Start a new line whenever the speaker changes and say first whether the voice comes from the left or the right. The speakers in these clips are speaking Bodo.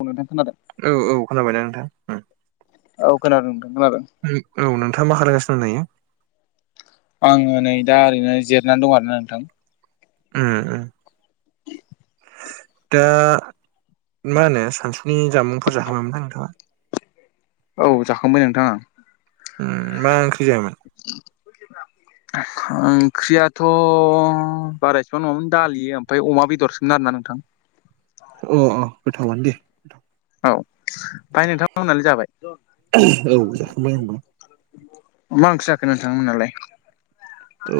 left: औ खोनादों
right: औ औ खोनाबाय न नोंथां
left: औ खोनादों खोनादों
right: औ नोंथाङा मा खालायगासिनो दायो
left: आङो नै दा ओरैनो जिरनानै दं आरोना नोंथां
right: उम दा मा होनो सानसुनि जामुंफोर जाखामामोनथायां नोंथाङा
left: औ जाखांबाय नोंथाङा
right: मा ओंख्रि जायामोन
left: [inaudible] ओंख्रियाथ' बारासेबां नङामोन दालि ओमफ्राय अमा बेदरसोमोन आरोना नोंथां
right: अ अ गोथावानो दे
left: ओमफ्राय नोंथां मोननानै जाबाय
right: औ जाखांबाय होनबा
left: मा ओंख्रि जाखो नोंथा मोनालाय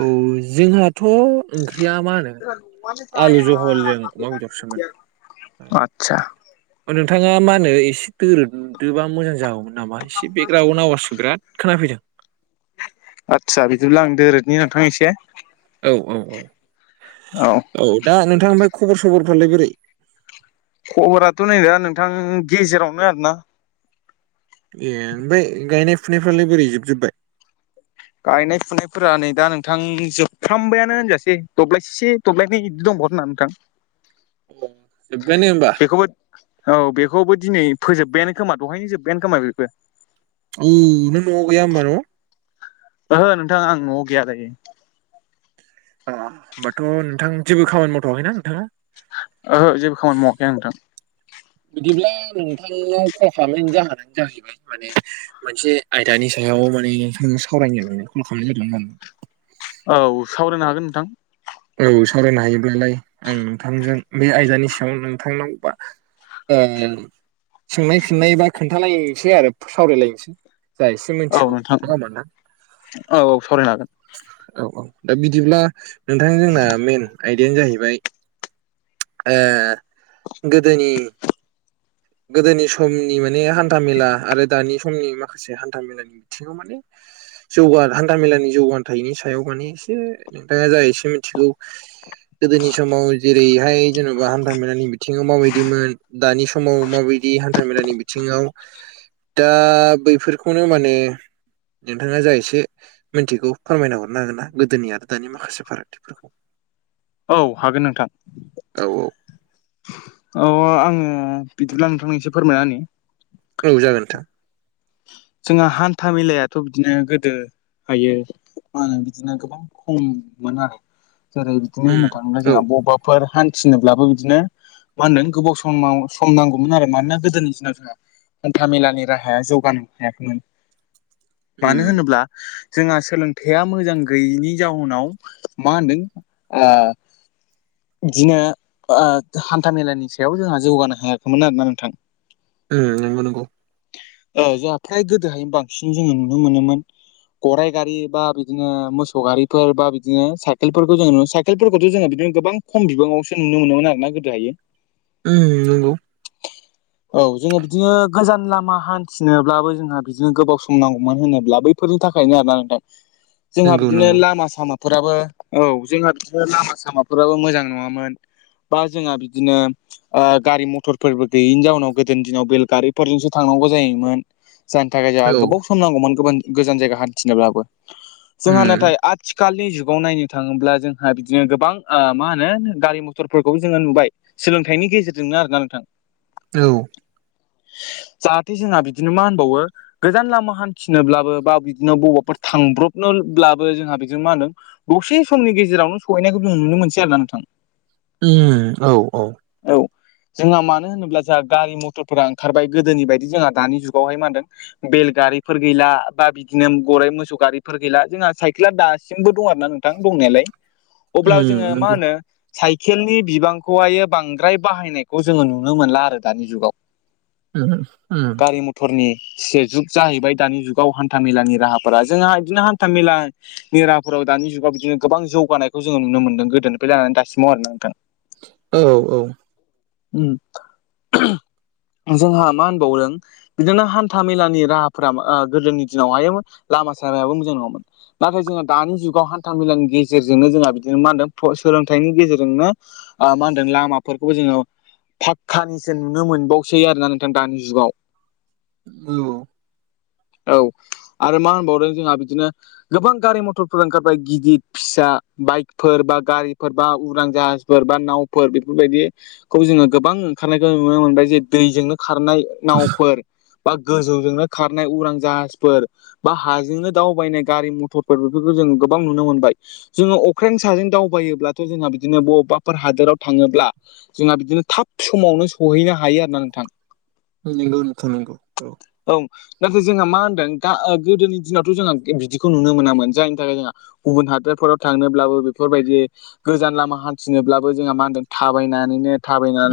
right: औ जोंहाथ' ओंख्रिया मा होनो आलु जहलजों अमा बेदरसोमोन
left: आतसा
right: नोंथाङा मा होनो एसे दोरोदोबा मोजां जागौमोन नामा एसे बेकग्राअनाव बिराद आवास खोनाफैदों
left: आदसा बिदिब्ला आं दोरोदनि नोंथां एसे
right: औ औ औ
left: औ
right: औ दा नोंथां ओमफ्राय खबर सबरफ्रालाय बोरै
left: खबराथ' नै दा नोंथां गेजेरावनो आर ना
right: ए ओमफ्राय गायनाय फुनायफ्रालाय बोरै जोबजोबबाय
left: गायनाय फुनायफोरा नै दा नोंथां जोबफ्रामबायानो होनजाासै दब्लायसेसे दब्लायनि बिदि दंबावो नोंथां [inaudible]
right: जोबबायानो होमबा
left: बेखौबो औ बेखौबो दिनै फोजोब्बायानो खोमा दहायनोजोब्बायानो खोमा बेखौ
right: नों न‌आव गैया होमबा ना
left: ओहो नोंथांा आं न'आव गैयालायो
right: अ होमबाथ' नोंथां जेबो खामानि मावथ'वाखैना नोंथाङा
left: ओहो जेबो खामानि मावाखै नोंथां
right: बिदिब्ला नोंथांनाव खम खालामनायनि जाहोनानो जाहैबाय माने मोनसे आयदानि सायाव माने नोंथां सावरायनोनानै कल खालामनाय जादों होन
left: औ सावरायनो हागोन नोंथां
right: औ सावरायनो हायोब्लालाय आं नोंथांजों बे आयदानि सायाव नोंथांनाव बा सोंनाय फिननाय बा खोन्थालायसै आरो सावरायलायनोसै ज एसे
left: औ
right: मिथिगौ
left: नोंथां
right: ना होमोनदां
left: औ औ सावरायनो हागोन
right: औ औ दा बिदिब्ला नोंथां जोंना मेन आयदायानो जाहैबाय गोदोनि गोदोनि समनि माने हान्थाामेला आरो दानि समनि माखासे हान्था मेलानि बिथिङाव माने जौग हान्थाामेलानि जौगान थायिनि सायाव माने एसे नोंथाङा जा एसे मिथिगौ
left: [unintelligible]
right: गोदोनि समाव जेरैहाय जेन'बा हान्था मेलानि बिथिङाव माबायदिमोन दानि समाव समाव माबायदि हान्थामेलानि बिथिङाव। दा बैफोरखौनो माने नोंथाङा जा एसे मिथिगौ फोरमायना हरनो हागोन ना गोदोनि आरो दानि माखासे फारागथिफोर
left: औ हागोन नोंथां।
right: औ
left: अ आङो बिदिब्ला नोंथांनिससे फोरमायना होनि।
right: औ जागोन नोंथां।
left: जोंहा हान्था मेलायाथ' बिदिनो गोदो हायो मा होनो बिदिनो गोबां खममोन आरो। जेरै बिदिनो होननो
right: उम
left: थाङोब्ला
right: औ
left: जोंहा बबेबा फोर हान्थिनोब्लाबो बिदिनो मा होनोन गोबाव सम सम नांगौमोन आरो। मानोना गोदोनि दिनाव जोंहा हान्था मेलानि राहाया जौ हायाखैमोन। मानो
right: उम
left: होनोब्ला जोंहा सोलोंथाइया मोजां गैयैनि जााहोनाव मा होनदों बिदिनो हान्था मेलानि सायाव जोंहा जौगानो होायाखैमोन आरोना नोंथां।
right: आनोना
left: जोंहा फ्राय गोदोहाय बांसिन जोङो नुनो मोनोमोन। गराइ गारि बा बिदिनो मोसौ गारिफोर बा बिदिनो साइकेलफोरखौ जों नु थिनायफोरखौथ' जोङो बिदिनो गोबां खम बिबाङावसो नुनो मोनोमोन आरोना गोदोहायो।
right: ओ नंगौ।
left: औ जोङो बिदिनो गोजान लामा हान थिनोब्लाबो जोंहा बिदिनो गोबाव सम नांगौमोन होनोब्ला बैफोरनि थाखायनो आरोना नोंथां। जोंहा
right: नंगौ
left: बिदिनो
right: नंगौ
left: लामा सामाफोराबो औ जोंहा बिदिनो लामा सामाफोराबो मोजां नङामोन। बा जोंहा बिदिनो गारि मथरफोरबो गैयिनि जाउनाव गोदोनि दिनाव बेलगारिफोरजोंसो थांनांगौ जायो मोन। जायनि थाखाय जोंहा
right: औ
left: गोबाव सम नांगौमोन गोजान जायगा हान्थिनोब्लाबो। जोंहा
right: उम
left: नाथाय आ थिखालनि जुगाव नायनो थाङोब्ला जोंहा बिदिनो गोबां मा होनो गारि मथरफोरखौबो जोङो नुबाय। सोलोंथाइनि गेजेरजोंनो आरोना नोंथां।
right: औ।
left: जाहाथे जोंहा बिदिनो मा होनबावो गोजान लामा हान्थिनोब्लाबो बा बिदिनो बबाफोर थांब्रबनोब्लाबो जोंहा बेजोंनो मा होनदों दसे समनि गेजेरावनो सहैनायखौ जों नुनो मोनसै आरोना नोंथां।
right: औ औ।
left: औ जोंहा मानो होनोब्ला जोंहा गारि मथरफोरा ओंखारबाय। गोदोनि बायदि जोंहा दानि जुगा गाव मा होनदों। बेल गारिफोर गैला, बा बिदिनो गराइ मोसौ गारिफोर गैला, जोंहा साइकेला दास सिमबो दं आरो ना नोंथां दंनायालाय। अब्ला
right: उम
left: जोङो मा
right: नंगौ
left: होनो साइकेलनि बिबांखौहाय बांद्राय बाहायनायखौ जोङो नुनो मोनला आरो दानि जुगाव।
right: [unintelligible]
left: फोरनि सेसे जुग जाहैबाय दानि जुगाव हान्था मेलानि राहाफोरा। जोंहा बिदिनो हान्थामेला फोराव दानि जुगाव बिदिनो गोबां जौगानायखौ जोङो नुनो मोन्दों। गोदोनिफ्राय जानानै दासिमाव आरोना नोंथां।
right: औ औ।
left: जोंहा मा होनबावदों। बिदिनो हान्था मेलानि राहाफोरा गोदोनि दिनाव हायोमोन लामा सामायाबो मोजां नङामोन। नाथाय जोंहा दानि जुगाव हान्थामेलानि गेजेरजोंनो जोंहा बिदिनो मा होनदों सोलोंथाइनि गेजेरजोंनो मा होनदों लामाफोरखौबो जोङो पाक्कानिसो नुनो मोनबावसै आरोना नोंथां दानि जुगाव।
right: औ।
left: औ आरो मा होनबावदों जोंहा बिदिनो गोबां गारि मथरफोर ओंखारबाय गिदिर फिसा बाइकफोर बा गारिफोर बा उदां जाहाज बा नावफोर बेफोरबायदिखौ जोङो गोबां ओंखारनायखौ नुनो मोनबाय। जे दैजोंनो खारनाय नावफोर बा गोजौजोंनो खारनाय उरां जाहाजफोर, बा हाजोंनो दावबायनाय गारि मथरफोर बेफोरखौ जोङो गोबां नुनो मोनबाय। जोङो अख्रें साजों दावबायोब्लाथ' जोंहा बिदिनो बबेबाफोर हादोराव थाङोब्ला जोंना बिदिनो थाब समावनो सहैनो हायो आरोना नोंथां।
right: नंगौ नोंथां नंगौ।
left: औ नाथाय जोंहा मा होनदों गोदोनि दिनावथ' जोंहा बिदिखौ नुनो मोनामोन जायनि थाखाय जोंहा गुबुन हादरफोराव थांनोब्लाबो बेफोरबायदि गोजान लामा हान्थिनोब्लाबो जोंहा मा होनदों थाबायनानैनो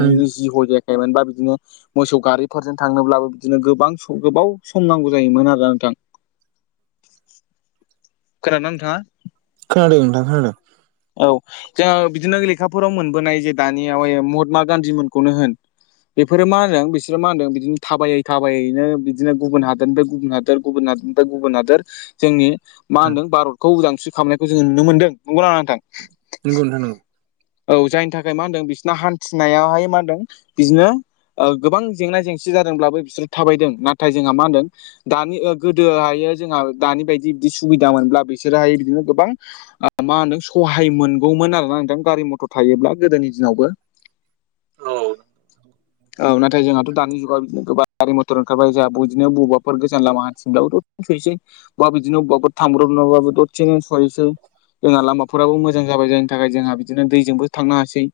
right: उम
left: जि ह जायाखायोन बा बिदिनो मोसौ गारिफोरजों थांनोब्लाबो बिदिनो गोबां गोबाव सम नांगौ जायोमोन आरोा नोंथां। खोनाना नोंथाङा?
right: खोनादों नोथां खोनादों।
left: औ जोङो बिदिनो लेखाफोराव मोनबोनाय जे दानिया महात्मा गान्धी मोनखौनो होन बेफोरो मा होनो बिसोरो मा होनदों बिदिनो थाबायै थाबायैनो बिदिनो गुबुन हादोरनिफ्राय गुबुन हादोर गुबुन हादोरनिफ्राय गुबुन हादोर जोंनि मा होन्दों भारतखौ उदांस्रि खालामनायखौ जोङो नुनो मोनदों नंगौना नङा नोंथां
right: नोंगौ नोंथां नोंगौ
left: औ जायनि थाखाय मा होनदों बिसोरना हान्थिनायाहाय मा होनदों बिदिनो गोबां जेंना जेंसि जादोंब्लाबो बिसोरो थाबायदों नाथाय जोंहा मा होनदों दानि गोदोहायो जोंहा दानि बायदि बिदि सुबिदा मोनब्ला बिसोरोहायो बिदिनो गोबां मा होनदों सहाय मोनगौमोन आरोना नोंथां गारि मथर थायोब्ला गोदोनि दिनावबो
right: औ
left: औ नाथाय जोंहाथ' दानि जुगाव बिदिनो गोबां गारि मटर ओंखारबाय जहा ब बिनो बबाफोर गोजान लामा हान्थिनब्लाबोथ' थैसै बा बिदिनो अबेआवबो थांब्रबनोबाबो सहैसो जोंना लामा फोरराबो मोजां जाबाय जायनि थाखाय जोंहा बिदिनो दैजोंबो थांनो हासै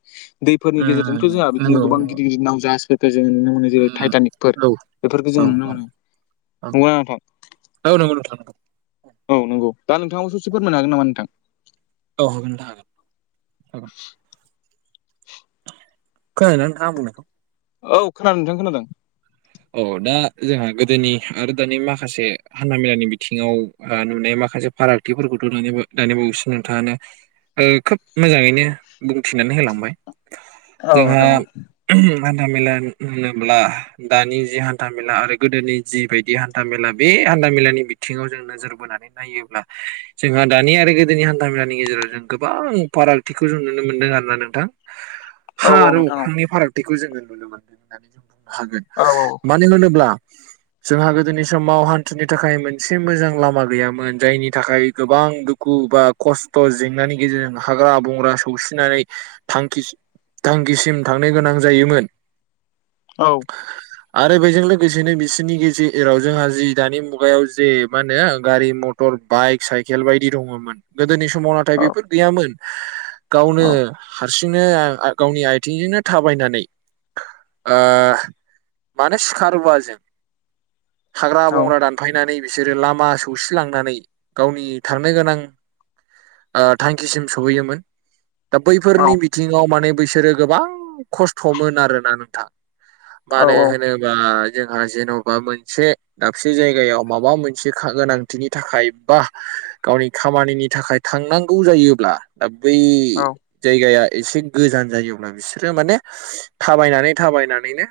left: दैफोरनि
right: उम
left: गेजेरजोंथ' जोंहा बिदिनो
right: नंगौ
left: गोबां
right: नंगौ
left: गिदिर गिदिर नाव जाहाजफोरखौ जो नुनो मोनो जरै
right: उम
left: टाइटानिकफोर
right: औ
left: बेफोरखौ
right: औ
left: जों नुनो
right: औ
left: मोनो नंगौना नोंथां
right: औ नंगौ
left: औ नंगौ दा नोंथाङाव ससे फोरमनो हागोन नामा नोंथां।
right: औ होगोन दा हागोन हागोन खोनादोंना नोंथां आं बुंनायखौ
left: औ खोनादों नोंथां खोनादों
right: औ दा जोंहा गोदोनि आरो दानि माखासे हान् मेलानि बिथिङाव नुनाय माखासे फारागथिफोरखौथ' दानिबावैसो नोंथाङानो खोब मोजाङैनो बुंथिनानै होलांबाय
left: औ
right: जोंहा
left: नोंथां औ
right: हान्था मेला होनोब्ला दानि जि हान्था मेला आरो गोदोनि जि बायदि हान्था मेला बे हान्था मेलानि बिथिङाव जोंनो नोजोर बोनानै नायोब्ला जोंहा दानि आरो गोदोनि हान्था मेलानि गेजेराव जों गोबां फारागथिखौ जों नुनो मोनदों आरोना नोंथां
left: औ
right: हा
left: औ
right: आरो
left: नोंथां औ
right: अख्रांनि फारागथिखौ जोङो नुनो मोनदों होननानै जों बुंनो हागोन
left: औ औ
right: मानो होनोब्ला जोंहा गोदोनि समाव हान्थुनि थाखाय मोनसे मोजां लामा गैयामोन जायनि थाखाय गोबां दुख खु बा खस्थ' जेंनानि गेजेरजों हाग्रा बंग्रा सौसिनानै थांखिसि थांखिसिम थांनो गोनां जायोमोन
left: औ
right: आरो बेजों लोगोसेनो बिसोरनि गेजेराव जोंहा जि दानि मुगायाव जे मा होनो गारि मट मटर बाइक साइकेल बायदि दङमोन गोदोनि समाव नाथाय बेफोर गैयामोन गावनो
left: औ
right: हार सिंनो गावनि आइथिंजोंनो थाबायनानै ओह मानो सिखा रुवाजों हाग्रा
left: औ
right: बंग्रा दान फायनानै बिसोरो लामा सौसिलांनानै गावनि थांनो गोनां ओ थांखिसिम सहैयोमोन। दा बैफोरनि बिथिङाव माने बैसोरो गोबां खस्थ'मोन आरोना नोंथां।
left: औ
right: मानो होनोबा जोंहा जेन'बा मोनसे दाबसे जायगायाव माबा मोनसे खा गोनांथिनि थाखाय बा गावनि खामानिनि थाखाय थांनांगौ जायोब्ला दा बै
left: औ
right: जायगाया एसे गोजान जायोब्ला बिसोरो माने थाबायनानै थाबायनानैनो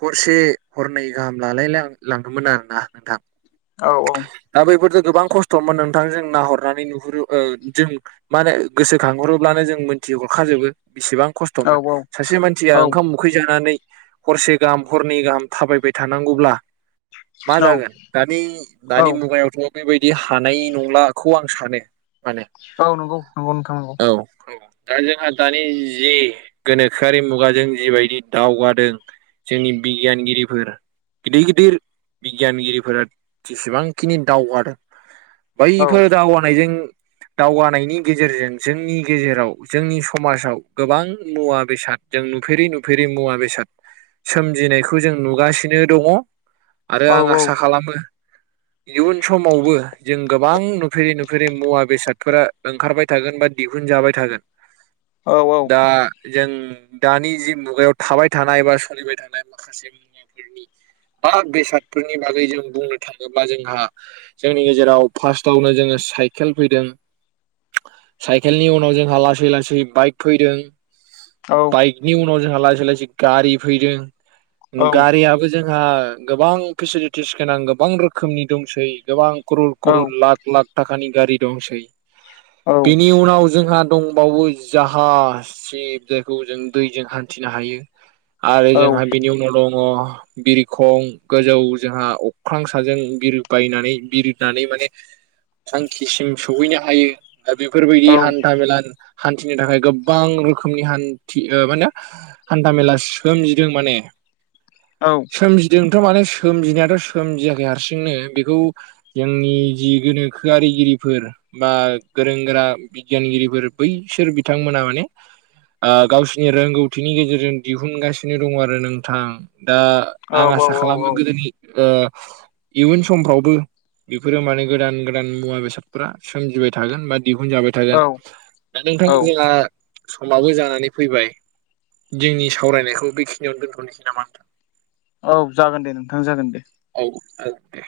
right: हरसे हरनै गाहाम लालाय लां-लांदोंमोन आरोना नोंथां।
left: औ औ
right: दा बैफोरजों गोबां खस्थ'मोन नोंथां जों नाहरनानै नुहुरो ओ जों मा होनो गोसोखांहरोब्लानो जों मोनथि हरखाजोबो बेसेबां खस थ'मोन
left: औ
right: सासे मानसिया
left: औ
right: ओंखाम उखै जानानै हरसे गाहाम हरनै गाहाम थाबायबाय थानांगौब्ला मा
left: औ
right: जागोन दानि
left: औ
right: दानि मुगायावथ' बेबायदि हानाय नंलाखौ आं सानो माने।
left: औ नंगौ नंगौ नोंथां नंगौ।
right: औ दा जोंहा दानि जि गोनोखोआरि मुगाजों जिबायदि दावगा दों जोंनि बिगियानगिरिफोरा गिदिर गिदिर बिगियानगिरिफोरा जेसेबांखिनि दावगादों
left: औ
right: बैफोर दावगानायजों दावगानायनि गेजेरजों जोंनि गेजेराव जोंनि समाजाव गोबां मुवा बेसाद जों नुफेरि नुफेरि मुवा बेसाद सोमजिनायखौ जों नुगासिनो दङ
left: औ
right: आरो आं
left: औ
right: आसा खालामो इयुन समावबो जों गोबां नुफेरै नुफेरै मुवा बेसादफोरा ओंखारबाय थागोन बा दिहुनजाबाय थागोन।
left: औ औ
right: बा जों दानि जि मुगायाव थाबाय थानाय बा सोलिबाय थानाय माखासे [unintelligible] [unintelligible] बा बेसादफोरनि बागै जों बुंनो थाङोब्ला जोंहा जोंनि गेजेराव फार्स्टआवनो जोङो साइकेल फैदों साइकेलनि उनाव जोंहा लासै लासै बाइक फैदों
left: औ
right: बाइकनि उनाव जोंहा लासै लासै गारि फैदों उम गारियाबो जोंहा गोबां फेसिलिटिस गोनां गोबां रोखोमनि दंसै गोबां क्र'र
left: औ
right: क्र'र लाख लाख थाखानि गारि दंसै
left: औ
right: बिनि उनाव जोंहा दंबावो जाहास सिप जायखौ जों दैजों हान्थिनो हायो। आरो
left: औ
right: जोंहा बिनि उनाव दङ बिरखं गोजौ जोंहा अख्रां साजों बिर बायनानै बिरनानै माने थांखिसिम सहैनो हायो। बेफोरबायदि हान्था मेला हान्थिनो थाखाय गोबां रोखोमनि हान्थि मा होनो हान्था मेला सोमजिदों माने।
left: औ
right: सोमजिदोंथ' माने सोमजिनायाथ' सोमजियाखै हारसिंनो बेखौ जोंनि जि गोनोखोआरिगिरिफोर बा गोरों गोरा बिगियानगिरिफोर बैसोर बिथांमोना माने आ गावसिनि रोंगौथिनि गेजेरजों दिहुनगासिनो दङ आरो नोंथां दा आं आसा खालामो गोदोनि ओ इयुन समफ्रावबो बेफोरो माने गोदान गोदान मुवा बेसादफोरा सोमजिबाय थागोन बा दिहुनजाबाय
left: औ
right: थागोन दा नोंथां
left: औ
right: जोंहा समाबो जानानै फैबाय। जोंनि सावरायनायखौ बेखिनियावनो दोनथ'नोसै नामा नोंथां?
left: औ जागोन दे नोंथां जागोन दे।
right: औ आक दे